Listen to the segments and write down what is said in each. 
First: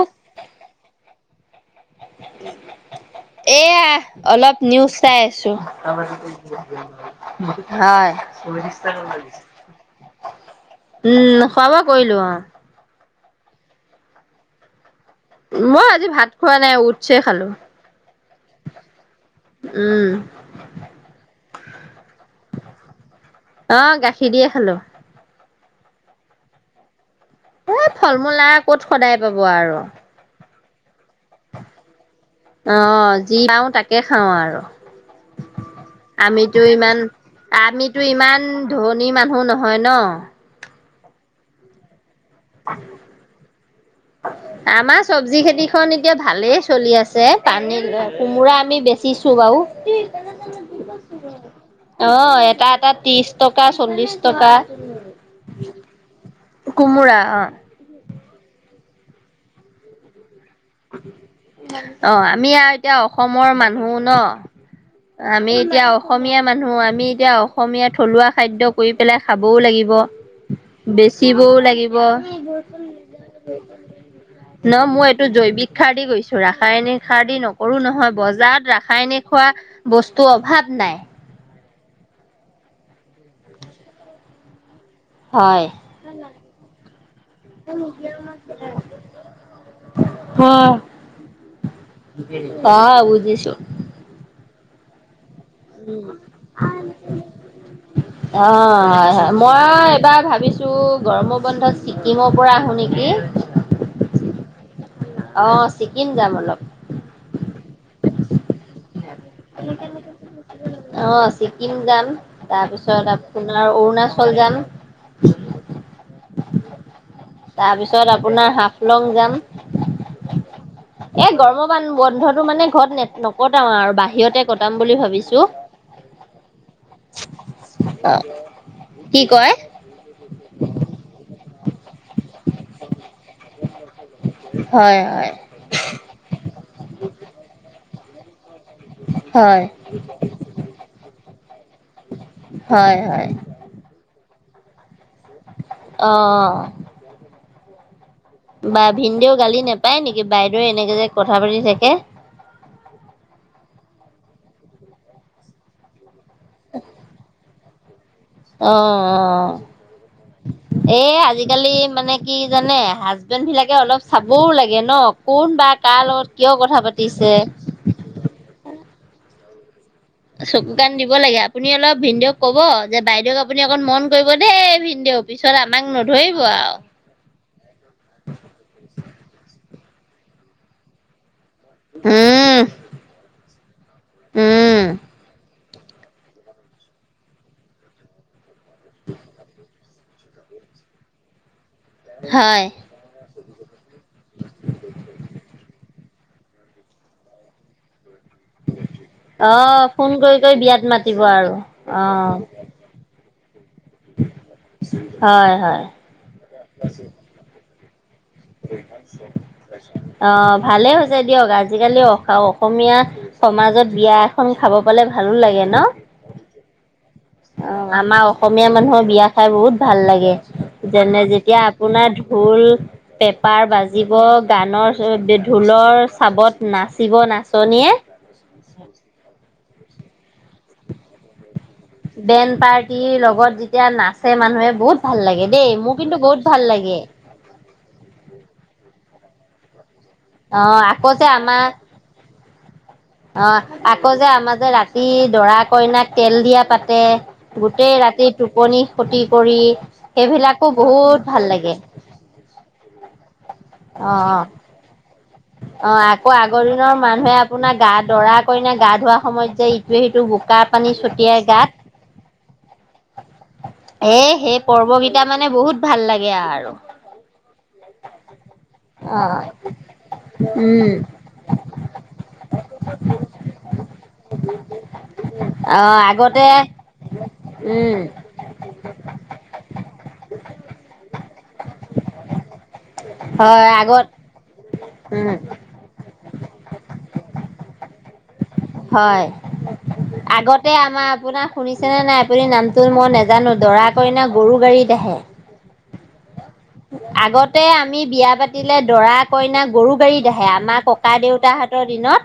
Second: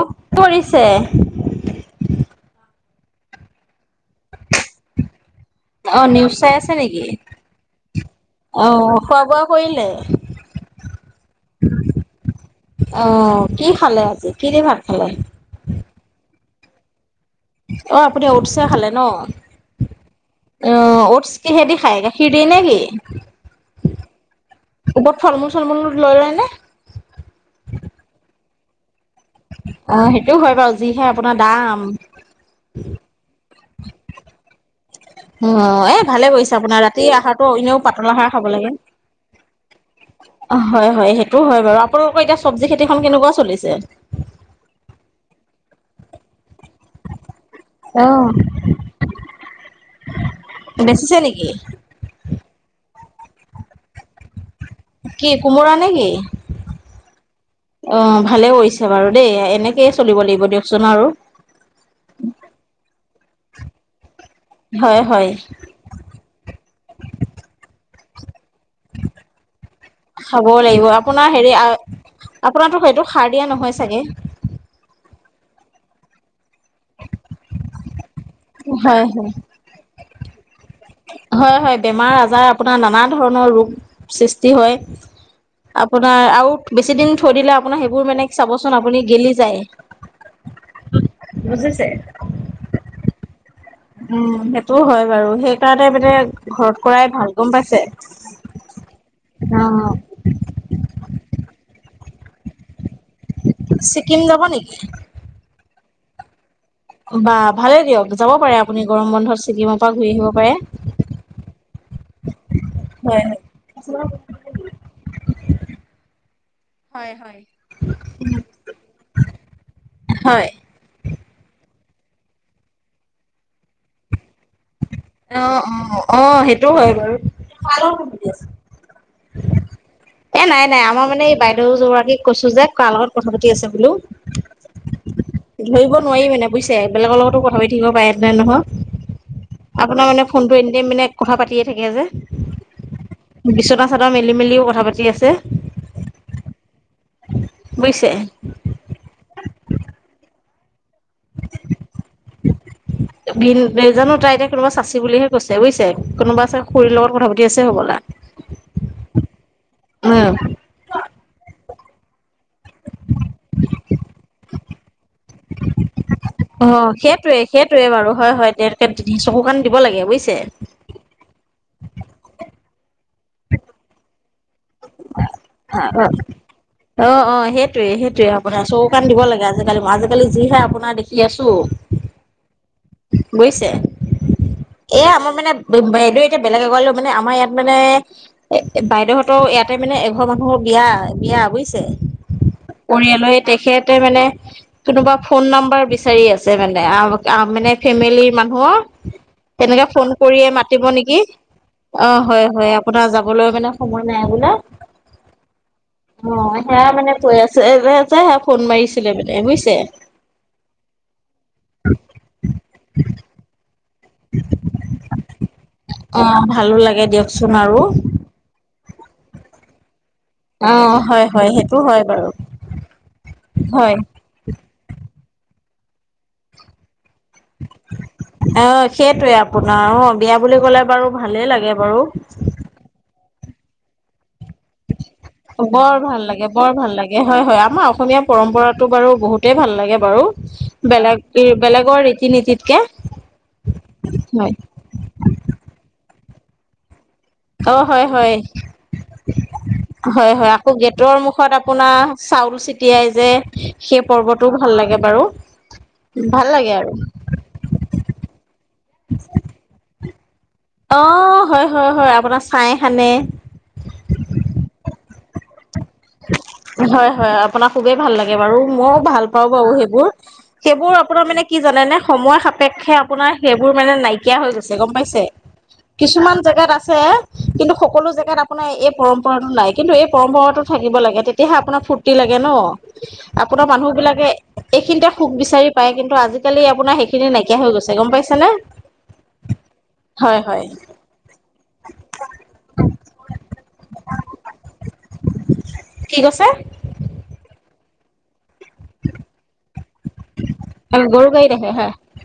[unintelligible] কৰিছে। এইয়া অলপ নিউজ চাই আছোঁ। অ নিউজ চাই আছে নেকি হয়। অ খোৱা বোৱা কৰিলে উম, খোৱা বোৱা কৰিলোঁ, অ'। অ', কি খালে আজি? কি দি ভাত খালে? মই আজি ভাত খোৱা নাই, ওটচে খালোঁ। অ', আপুনি ওটচে খালে ন? উম অ', অটছ কিহেতি খায়? গাখীৰ দি নে কি? অ', গাখীৰ দিয়ে খালোঁ। ওপৰত ফলমূল চলমূল লৈ লয়নে? এই ফল মূল নাই ক'ত সদায় পাব আৰু? অ', সেইটো হয় বাৰু যিহে আপোনাৰ দাম। অ', যি খাওঁ তাকে খাওঁ আৰু। অ এ ভালে কৰিছে আমিতো আপোনাৰ ইমান, ৰাতি আহাৰটো এনেও আমিতো পাতল আহাৰ ইমান খাব লাগে ধনী মানুহ নহয় ন। অ', হয়, হয়, সেইটো হয় বাৰু, আপোনালোকৰ এতিয়া চব্জি খেতিখন কেনেকুৱা চলিছে? আমাৰ চব্জি খেতিখন এতিয়া ভালেই চলি আছ, পানী অ কোমোৰা আমি বেচিছো বাৰু বেচিছে নেকি? অ', এটা এটা, ত্ৰিশ টকা, চল্লিশ টকা কি কোমোৰা নে কি কোমোৰা অ অ ভালে কৰিছে বাৰু দেই এনেকেয়ে চলিব লাগিব দিয়ক অ আমি আৱ এতিয়া অসমৰ মানুহ ন হয় হয় আমি এতিয়া অসমীয়া মানুহ আমি এতিয়া অসমীয়া থলুৱা খাদ্য কৰি পেলাই খাবও লাগিব খাব লাগিব আপোনাৰ বেচিবও হেৰি লাগিব আপোনাৰতো সেইটো খাৰ দিয়া নহয় চাগে ন মই এইটো জৈৱিক সাৰ দি গৈছো ৰাসায়নিক সাৰ দি নক কৰোঁ নহয় বজাৰত হয় ৰাসায়নিক হয় হোৱা বস্তুৰ অভাৱ নাই হয় হয় বেমাৰ আজাৰ আপোনাৰ নানা ধৰণৰ ৰোগ সৃষ্টি হয় হয় আপোনাৰ আৰু বেছি দিন থৈ দিলে আপোনাৰ সেইবোৰ মানে চাবচোন আপুনি গেলি যায় হয় বুজিছে অ বুজিছো উম সেইটোও হয় বাৰু সেই উম পাইছে অ হয় হয় অ মইয়ো এইবাৰ ভাবিছো এইটো গৰমৰ বন্ধত ছিক্কিমৰ পৰা আহো নেকি ছিক্কিম যাব নেকি অ ছিক্কিম যাম অলপ বা ভালে দিয়ক যাব পাৰে আপুনি গৰম বন্ধত ছিক্কিমৰ পৰা ঘূৰি আহিব পাৰে অ ছিক্কিম যাম তাৰপিছত হয় আপোনাৰ হয় অৰুণাচল যাম হয় হয় তাৰ পিছত আপোনাৰ হাফলং যাম হয় এ গৰম মান বন্ধটো মানে ঘৰত নকটাও আৰু বাহিৰতে কটাম বুলি ভাবিছো অ অ অ সেইটো হয় বাৰু কাৰ লগত অ বিজি আছিলি কি কয় এ নাই নাই আমাৰ মানে এই বাইদেউ জ গৰাকীক কৈছো যে কাৰ লগত কথা পাতি আছে বোলো হয় হয় ধৰিব নোৱাৰি মানে বুজিছে বেলেগৰ লগতো কথা পাতি থাকিব পাৰে পেলাই নহয় হয় আপোনাৰ মানে ফোনটো এনিটাইম মানে কথা পাতিয়ে থাকে যে হয় হয় যত চাদৰ মেলি মেলিও কথা পাতি আছে অ অ বুজিছে বা ভিনদেও গালি নাপাৰে নেকি বাইদেউ এনেকে যে কথা পাতি থাকে ভিন জানো তাই এতিয়া কোনোবা চাচি বুলিহে কৈছে বুজিছে কোনোবা আছে খুৰীৰ লগত কথা পাতি আছে হ'বলা অ অ উম এই আজিকালি মানে কি জানে হাজবেণ্ড বিলাকে অলপ চাবও লাগে ন কোন বা কাৰ লগত কিয় কথা পাতিছে সেইটোয়ে বাৰু হয় হয় তেওঁলোকে চকু কান দিব লাগে বুজিছে চকু কান দিব লাগে আপুনি অলপ ভিনদেউক ক'ব যে বাইদেউক আপুনি অকণ মন কৰিব দেই ভিনদেউ পিছত অ আমাক অ নধৰিব আও অ অ সেইটোয়ে সেইটোয়ে আপোনাৰ চকু কান দিব লাগে আজিকালি আজিকালি যিহে আপোনাৰ দেখি আছো উম বুজিছে উম এইয়া আমাৰ মানে বে বাইদেউ এতিয়া বেলেগ এঘৰ মানে আমাৰ ইয়াতে মানে বাইদেউহঁতৰ ইয়াতে মানে ঘৰ মানুহৰ বিয়া - বিয়া বুজিছে? হয়। পৰিয়ালয় তেখেতে মানে কোনোবা ফোন নাম্বাৰ বিচাৰি আছে মানে আ আমাক আ মানে ফেমিলিৰ মানুহৰ। অ তেনেকে ফোন কৰি কৰিয়ে কৰি বিয়াত মাতিব নেকি? আৰু অ হয় হয় আ আপোনাৰ যাবলৈ মানে সময় নাই বোলে। হয় হয় অ সেয়া মানে কৈ আছে [unintelligible] মানে বুজিছে অ ভালেই হৈছে দিয়ক, আজিকালি অ আৰু অসমীয়া সমাজত বিয়া এখন খাব পালে ভালো লাগে ন। অ ভালো লাগে দিয়ক অ আমাৰ অসমীয়া মানুহৰ বিয়া খাই বহুত ভাল লাগে। অ যেনে হয় হয় যেতিয়া সেইটো হয় আপোনাৰ বাৰু ঢোল, পেপা হয় বাজিব গানৰ [unintelligible] ঢোলৰ চাবত নাচিব নাচনীয়ে অ সেইটোৱে আপোনাৰ, অ বিয়া বুলি ক'লে বাৰু ভালেই লাগে বাৰু। বেণ্ড পাৰ্টিৰ লগত যেতিয়া নাচে মানুহে বহুত ভাল লাগে দেই, মোৰ কিন্তু বহুত ভাল লাগে। হয় হয় আমাৰ অসমীয়া পৰম্পৰাটো বাৰু বহুতেই ভাল লাগে বাৰু। অ আকৌ বেলেগ যে এ আমাৰ বেলেগৰ ৰীতি নীতিতকে। অ আকৌ যে হয় আমাৰ যে ৰাতি দৰা - কইনাক তেল দিয়া পাতে অ গোটেই হয় ৰাতি হয় টোপনি খতি কৰি হয় হয় আকৌ সেইবিলাকো গেটৰ বহুত ভাল মুখত লাগে। আপোনাৰ চাউল চিটিয়াই যে সেই অ অ পৰ্বটো ভাল লাগে বাৰু। অ আকৌ ভাল আগৰ লাগে আৰু দিনৰ মানুহে আ পোনাৰ গা দৰা - কইনাক গা ধোৱা সময়ত যে ইটোৱে সিটোক বোকা পানী অ ছটিয়াই হয় গাত হয় হয়, আপোনাৰ ছাই সানে। এ সেই পৰ্বকেইটা মানে বহুত ভাল লাগে আৰু হয় হয়, আপোনাক খুবেই ভাল লাগে বাৰু, মইও অ ভাল পাও বাৰু সেইবোৰ। উম সেইবোৰ আপোনাৰ মানে কি জানেনে? সময় সাপেক্ষে আপোনাৰ সেইবোৰ মানে নাইকিয়া হৈ গৈছে গম পাইছে? অ কিছুমান আগতে জেগাত আছে কিন্তু উম সকলো জেগাত আপোনাৰ এই পৰম্পৰাটো নাই কিন্তু এই পৰম্পৰাতো থাকিব লাগে তেতিয়াহে আপোনাৰ ফূৰ্তি লাগে ন, হয় আপোনাৰ আগত মানুহবিলাকে এইখিনিতে সুখ উম বিচাৰি ই পাই কিন্তু আজিকালি আপোনাৰ সেইখিনি নাইকিয়া হৈ গৈছে গম পাইছে নে? হয় আগতে আমাৰ আপোনাৰ শুনিছেনে নাই আপুনি নামটো মই নেজানো, দৰা - কইনা গৰু গাড়ীত আহে। কি কৈছে? আগতে আমি বিয়া পাত তিলে দৰা - কইনাক গৰু গাড়ীত আহে, আমাৰ ককা গৰু গাড়ীত আহে দেউতাহঁতৰ হয় দিনত।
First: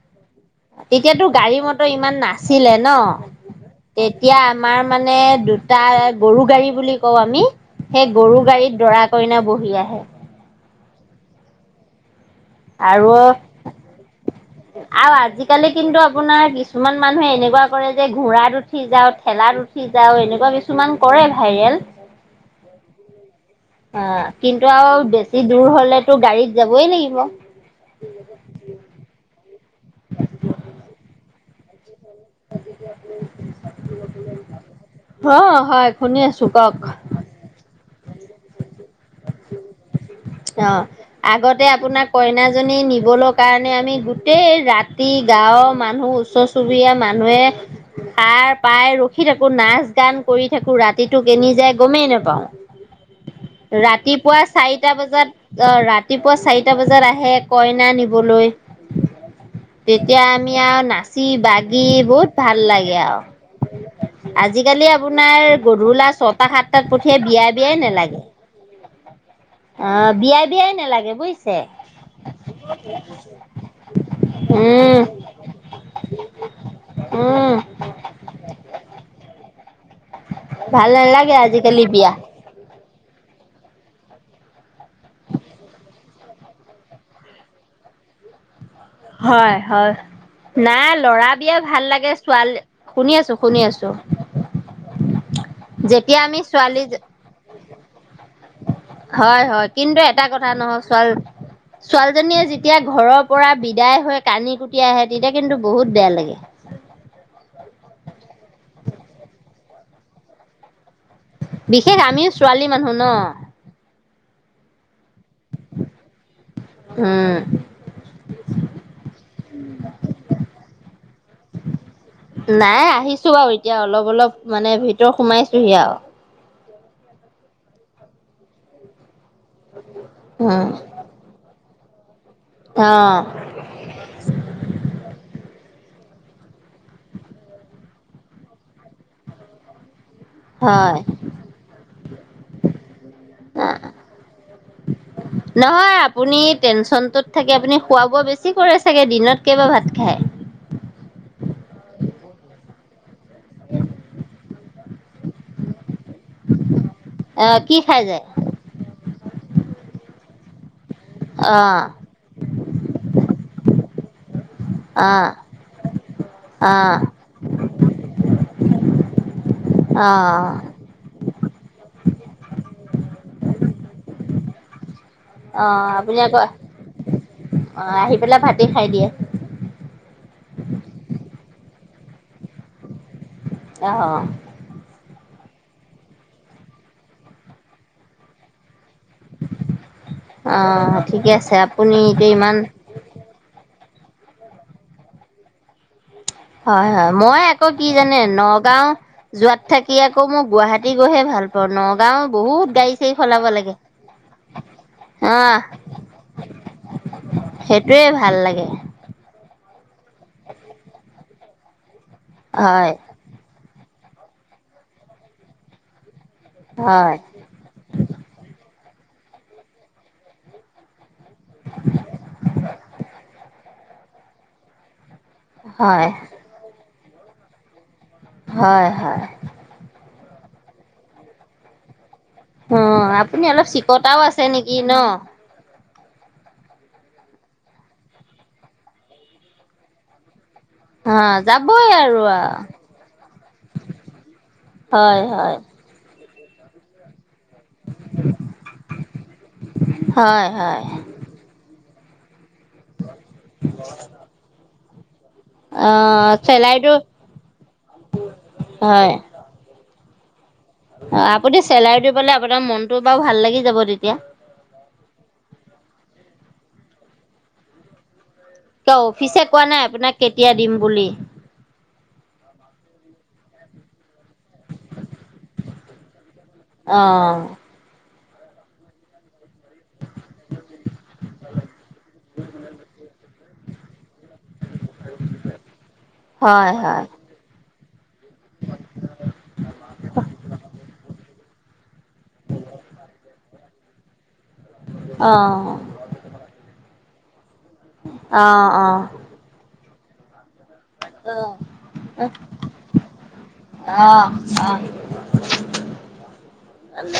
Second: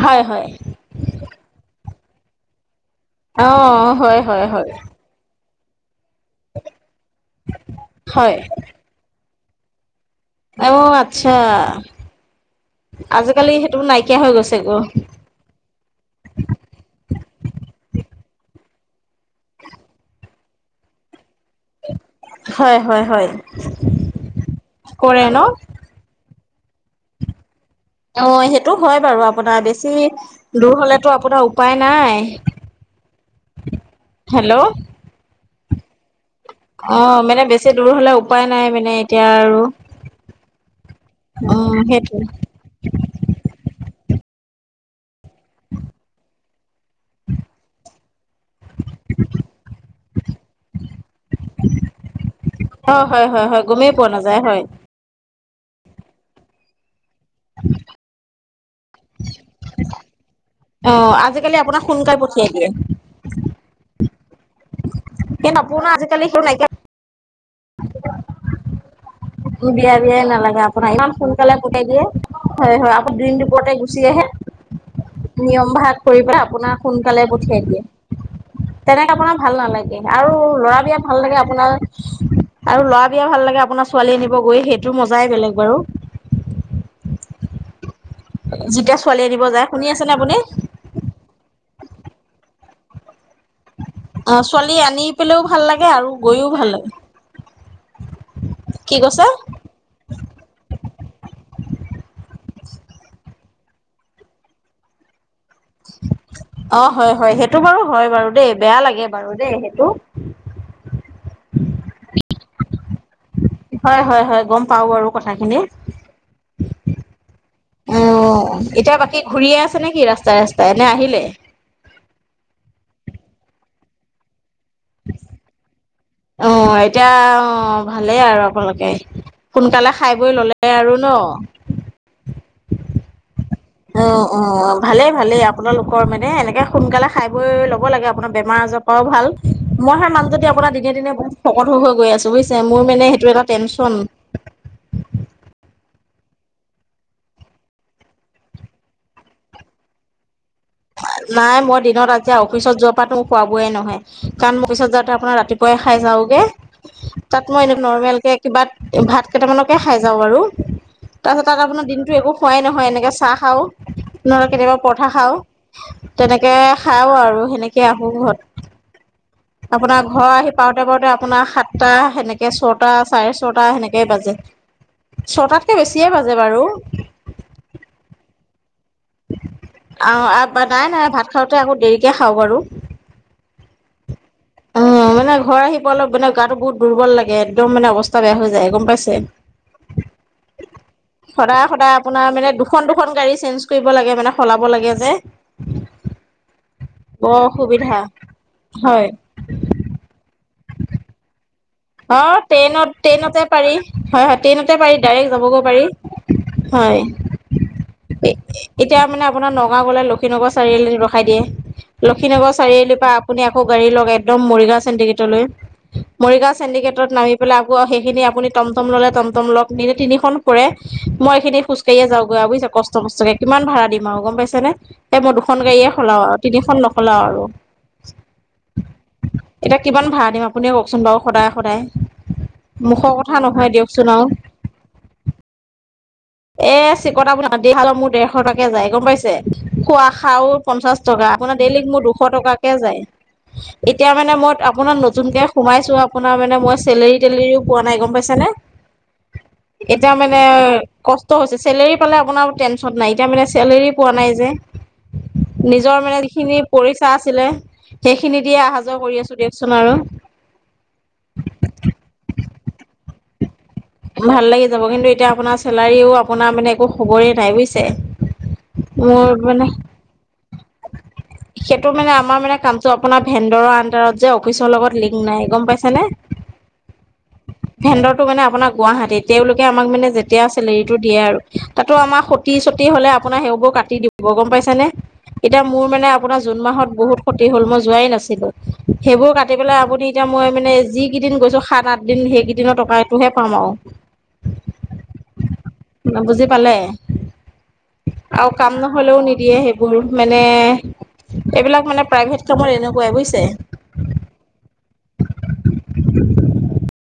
হয় হয় তেতিয়াতো গাড়ী মটৰ ইমান নাছিলে ন, অ হয় তেতিয়া হয় হয় আমাৰ মা নে দুটা গৰু গাড়ী বুলি কওঁ আমি, সেই হয় গৰু গাড়ী দৰা - কইনা বহি আহে। অ আচ্ছা, আৰু আজিকালি সেইটো নাইকিয়া হৈ গৈছ আৰু আজি কালি কিন্তু আপোনাৰ কিছুমান মানুহে এনেকুৱা কৰে যে ঘোঁৰাত উঠি যাওঁ, ঠেলাত উ ঠি যাও এনেকুৱা কিছুমান কৰে ভাইৰেল হয় হয় হয়। অ কিন্তু আৰু কৰে ন বেছি দূৰ হলেতো গাড়ীত যাবই লাগিব। অ সেইটো হয় বাৰু, আপোনাৰ বেছি দূৰ হলেতো আপোনাৰ উপায় নাই। হেল্ল'? অ হয়। শুনি আছো কওক। অ মানে বেছি দূৰ হ'লে উপায় নাই মানে এতিয়া আৰু। অ অ আগতে আপোনাৰ সেইটো কইনাজনী নিবলৈ কাৰণে আমি গোটেই ৰাতি গাঁওৰ মানুহ ওচৰ চুবুৰীয়া মানুহে সাৰ পাই ৰখি থাকো, নাচ গান কৰি থাকো, ৰাতিটো কেনি যায় গমেই নাপাওঁ। অ হয়-হয়-হয় গমেই পোৱা নাযায় হয়। টা বজাত, অ ৰাতিপুৱা চাৰিটা বজাত আহে কইনা নিবলৈ। তেতিয়া আমি আৰু অ নাচি আজিকালি আপোনাক বাগি সোনকাল বহুত পঠিয়াই ভাল দিয়ে লাগে আৰু। আজিকালি আপোনাৰ কিন্তু আপোনাৰ গোধুলা আজিকালি সেইটো ছটা নাইকিয়া সাতটাত পঠিয়াই বিয়া বিয়াই নালাগে। বিয়া অ', বিয়াই নালাগে আপোনাক ইমান নালাগে সোনকালে বুজিছে পঠাই দিয়ে। হয় হয় আকৌ দিনদুপৰতে গুচি আহ। উম, নিয়ম ভাগ কৰি পেলাই আপোনাক সোনকালে উম। পঠিয়াই দিয়ে। তেনেকে আপোনাৰ ভাল নালাগে। আৰু ল'ৰা বিয়া ভাল নালাগে লাগে আপোনাৰ আজিকালি বিয়া। আৰু ল'ৰা বিয়া ভাল লাগে আপোনাৰ ছোৱালী আনিব গৈ সেইটো মজাই বেলেগ বাৰু। [inaudible] হয় যায় শুনি হয় আছেনে আপুনি নাই ল'ৰা বিয়া ভাল লাগে ছোৱালী শুনি আছো, শুনি আছো। অ ছোৱালী আনি পেলেও ভাল লাগে আৰু যেতিয়া আমি গৈও ভাল ছোৱালী লাগে কি কৈছে হয় হয় কিন্তু এটা কথা নহয় ছোৱালী ছোৱালীজনীয়ে যেতিয়া ঘৰৰ পৰা বিদায় হৈ কানি কুটি আহে তেতিয়া কিন্তু বহুত বেয়া লাগে। অ হয় হয় সেইটো বাৰু হয় বাৰু দেই, বেয়া লাগে বাৰু দেই সেইটো। বিশেষ আমিও ছোৱালী মানুহ ন। হয় হয় হয় গম পাওঁ আৰু কথাখিনি। উম অ। এতিয়া বাকী ঘূৰিয়ে আছে নেকি ৰাস্তাই ৰাস্তাই এনে আহিলে? নাই আহিছো আৰু এতিয়া অলপ অলপ মানে ভিতৰত সোমাইছোহি আউ। অ এতিয়া অ ভালেই আৰু আপোনালোকে সোনকালে খাই বৈ উম ল'লে আৰু ন। অ। অ অ ভালেই ভালেই আপোনালোকৰ মানে এনেকে সোনকালে খাই বৈ ল'ব লাগে আপোনাৰ বেমাৰ-আজাৰ অ ভাল। মই সেই মানুহত আপোনাৰ দিনে দিনে হয়। বহুত শোকত হৈ হৈ গৈ আছো বুজছে? মোৰানে সেইটো এটা টেচন। [inaudible] নহয় আপুনি টেনচনটোত থাকি আপুনি খোৱা-বোৱা বেছি কৰে চাগে। দিনত কেইবাৰ ভাত খায়? নাই মই দিনত আজি অফিচত যোৱা তাটো খোৱ-বোৱাই নহয়। কাৰণ মোৰ পিছত যাওঁতে আপোনাৰ ৰাতিপুৱাই খাই যাওগে তাত অ' মই এনে কি খাই যায় নৰ্মেলকে কিবা ভাত কেইটামানকে খাই যাওঁ বাৰু। তাৰপাছত তাত অ' আপোনাৰ দিনটো একো খোৱাই নহয়, এনেকৈ চাহ খাওঁ, নহ'লে কেতিয়াবা পৰঠা অ' খাওঁ। তেনেকে অ' খাওঁ আৰু সেনেকে আহো ঘৰত। আপোনাৰ ঘৰ আহি অ' পাওঁতে পাওঁতে আপোনাৰ সাতটা, সেনেকে ছটা, চাৰে ছটা, সেনেকেই বাজে। ছটাতকে অ' বেছিয়ে আপুনি বাজে আকৌ বাৰু। অ আহি পেলাই ভাতি খাই দিয়ে? আ নাই নাই ভাত খাওঁতে আকৌ দেৰিকে খাওঁ বাৰু। আহ। উম মানে ঘৰ আহি পোৱালে মানে গাটো বহুত দুৰ্বল লাগে একদম মানে অৱস্থা বেয়া হৈ যায় গম পাইছে? অ' ঠিকে আছে সদায় সদায় আপুনি আপোনাৰ এতিয়া মানে ইমান দুখন দু খন গাড়ী চেঞ্জ কৰিব লাগে মানে, সলাব লাগে যে। হয়, হয়। বৰ মই আকৌ কি অসুবিধা জানে, নগাঁও হয় যোৱাত থাকি আকৌ মই গুৱাহাটী টি গৈহে ভাল পাওঁ, ন অ, ট্ৰেইনত ট্ৰেইনতে পাৰি হয়, হয়, ট্ৰেইনতে পাৰি ডাইৰেক্ট অ' যাবগৈ পাৰি। হয়। সেইটোৱে ভাল লাগে। এতিয়া মানে আপোনাৰ নগাঁও গ'লে লক্ষিনগৰ চাৰিআলি ৰখাই দিয়ে, লক্ষীনগৰ হয় চাৰিআলিৰ পৰা আপুনি আকৌ গাড়ী লক একদম মৰিগাওঁ চেন্টিগেটলৈ, মৰিগাওঁ চেন্টিগেটত হয় নামি পেলাই আকৌ সেইখিনি আপুনি টম-টম ল'লে টম-টম লওঁক, নিনি তিনিখন ফুৰে। মই এইখিনি খোজকাঢ়িয়ে যাওঁগৈ আৰু বুজিছ, কষ্ট মষ্টকে, কিমান ভাড়া দিম আৰু গম পাইছ নে। এই মই দুখন গাড়ীয়ে হয় সলাও আৰু তিনিখন নখলাও আৰু। হয়, হয়। এতিয়া কিমান ভাড়া দিম? আপুনিয়ে কওকচোন বাৰু সদায়, সদায়। অ, মুখৰ কথা আপুনি অলপ নহয় দিয়কচোন চিকতাও আৰু আছে নেকি, ন? এ চিকতা বুলি [unintelligible] মোৰ দেৰশ টাকে যায় গম পাইছে, খোৱা খাও পঞ্চাশ অ টকা, আপোনাৰ যাবই ডেইলীক মোৰ আৰু দুশ টকাকে যায়। এতিয়া মানে মই আপোনাৰ হয় নতুনকে হয় সোমাইছো আপোনাৰ মানে মই চেলেৰী-টেলেৰীও পোৱা নাই, গম পাইছনে? এতিয়া মানে হয় হয় কষ্ট হৈছে, চেলেৰী পালে আপোনাৰ টেনচন নাই, এতিয়া মানে চেলেৰি পোৱা নাই যে। অ নিজৰ মানে যিখিনি চেলাইটো পইচা আছিলে, সেইখিনি দিয়ে অহা যোৱা কৰি আছো দিও চোন আৰু অ, আপুনি চেলাৰীটো পালে আপোনাৰ মনটো বাৰু ভাল লাগি যাব তেতিয়া। ভাল লাগি যাব, কিন্তু এতিয়া আপোনাৰ চেলাৰীও আপোনাৰ মানে একো খবৰেই নাই বুজিছে। কিয়, মোৰ অফিচে কোৱা মানে নাই আপোনাক কেতিয়া দিম বুলি? সেইটো মানে, আমাৰ মানে, কামটো আপোনাৰ ভেন্দৰৰ আন্দাৰত যে, অফিচৰ লগত লিংক নাই। গম পাইছে নে? অ। ভেন্দৰটো মানে আপোনাক গুৱাহাটীত, তেওঁলোকে আমাক মানে যেতিয়া চেলেৰিটো দিয়ে আৰু তাতো আমাৰ সতি-চতি হ'লে আপোনাৰ সেইবোৰ কাটি দিব। ব গম পাইছ নে, এতিয়া মোৰ মানে আপোনাৰ জুন হয় মাহত হয় বহুত ক্ষতি হ'ল, মই যোৱাই নাছিলো। সেইবোৰ কাটি পেলাই আপুনি এতিয়া মই মানে যি কেইদিন গৈছো, সাত, আঠ দিন, সেইকেইদিনৰ টকাটোহে পাম আৰু। অ। বুজি পালে? অ আৰু কাম অ নহলেও নিদিয়ে সেই মানে, অ এইবিলাক মানে প্ৰাইভেট কামত এনেকুৱাই বুজছে। অ, অ। অ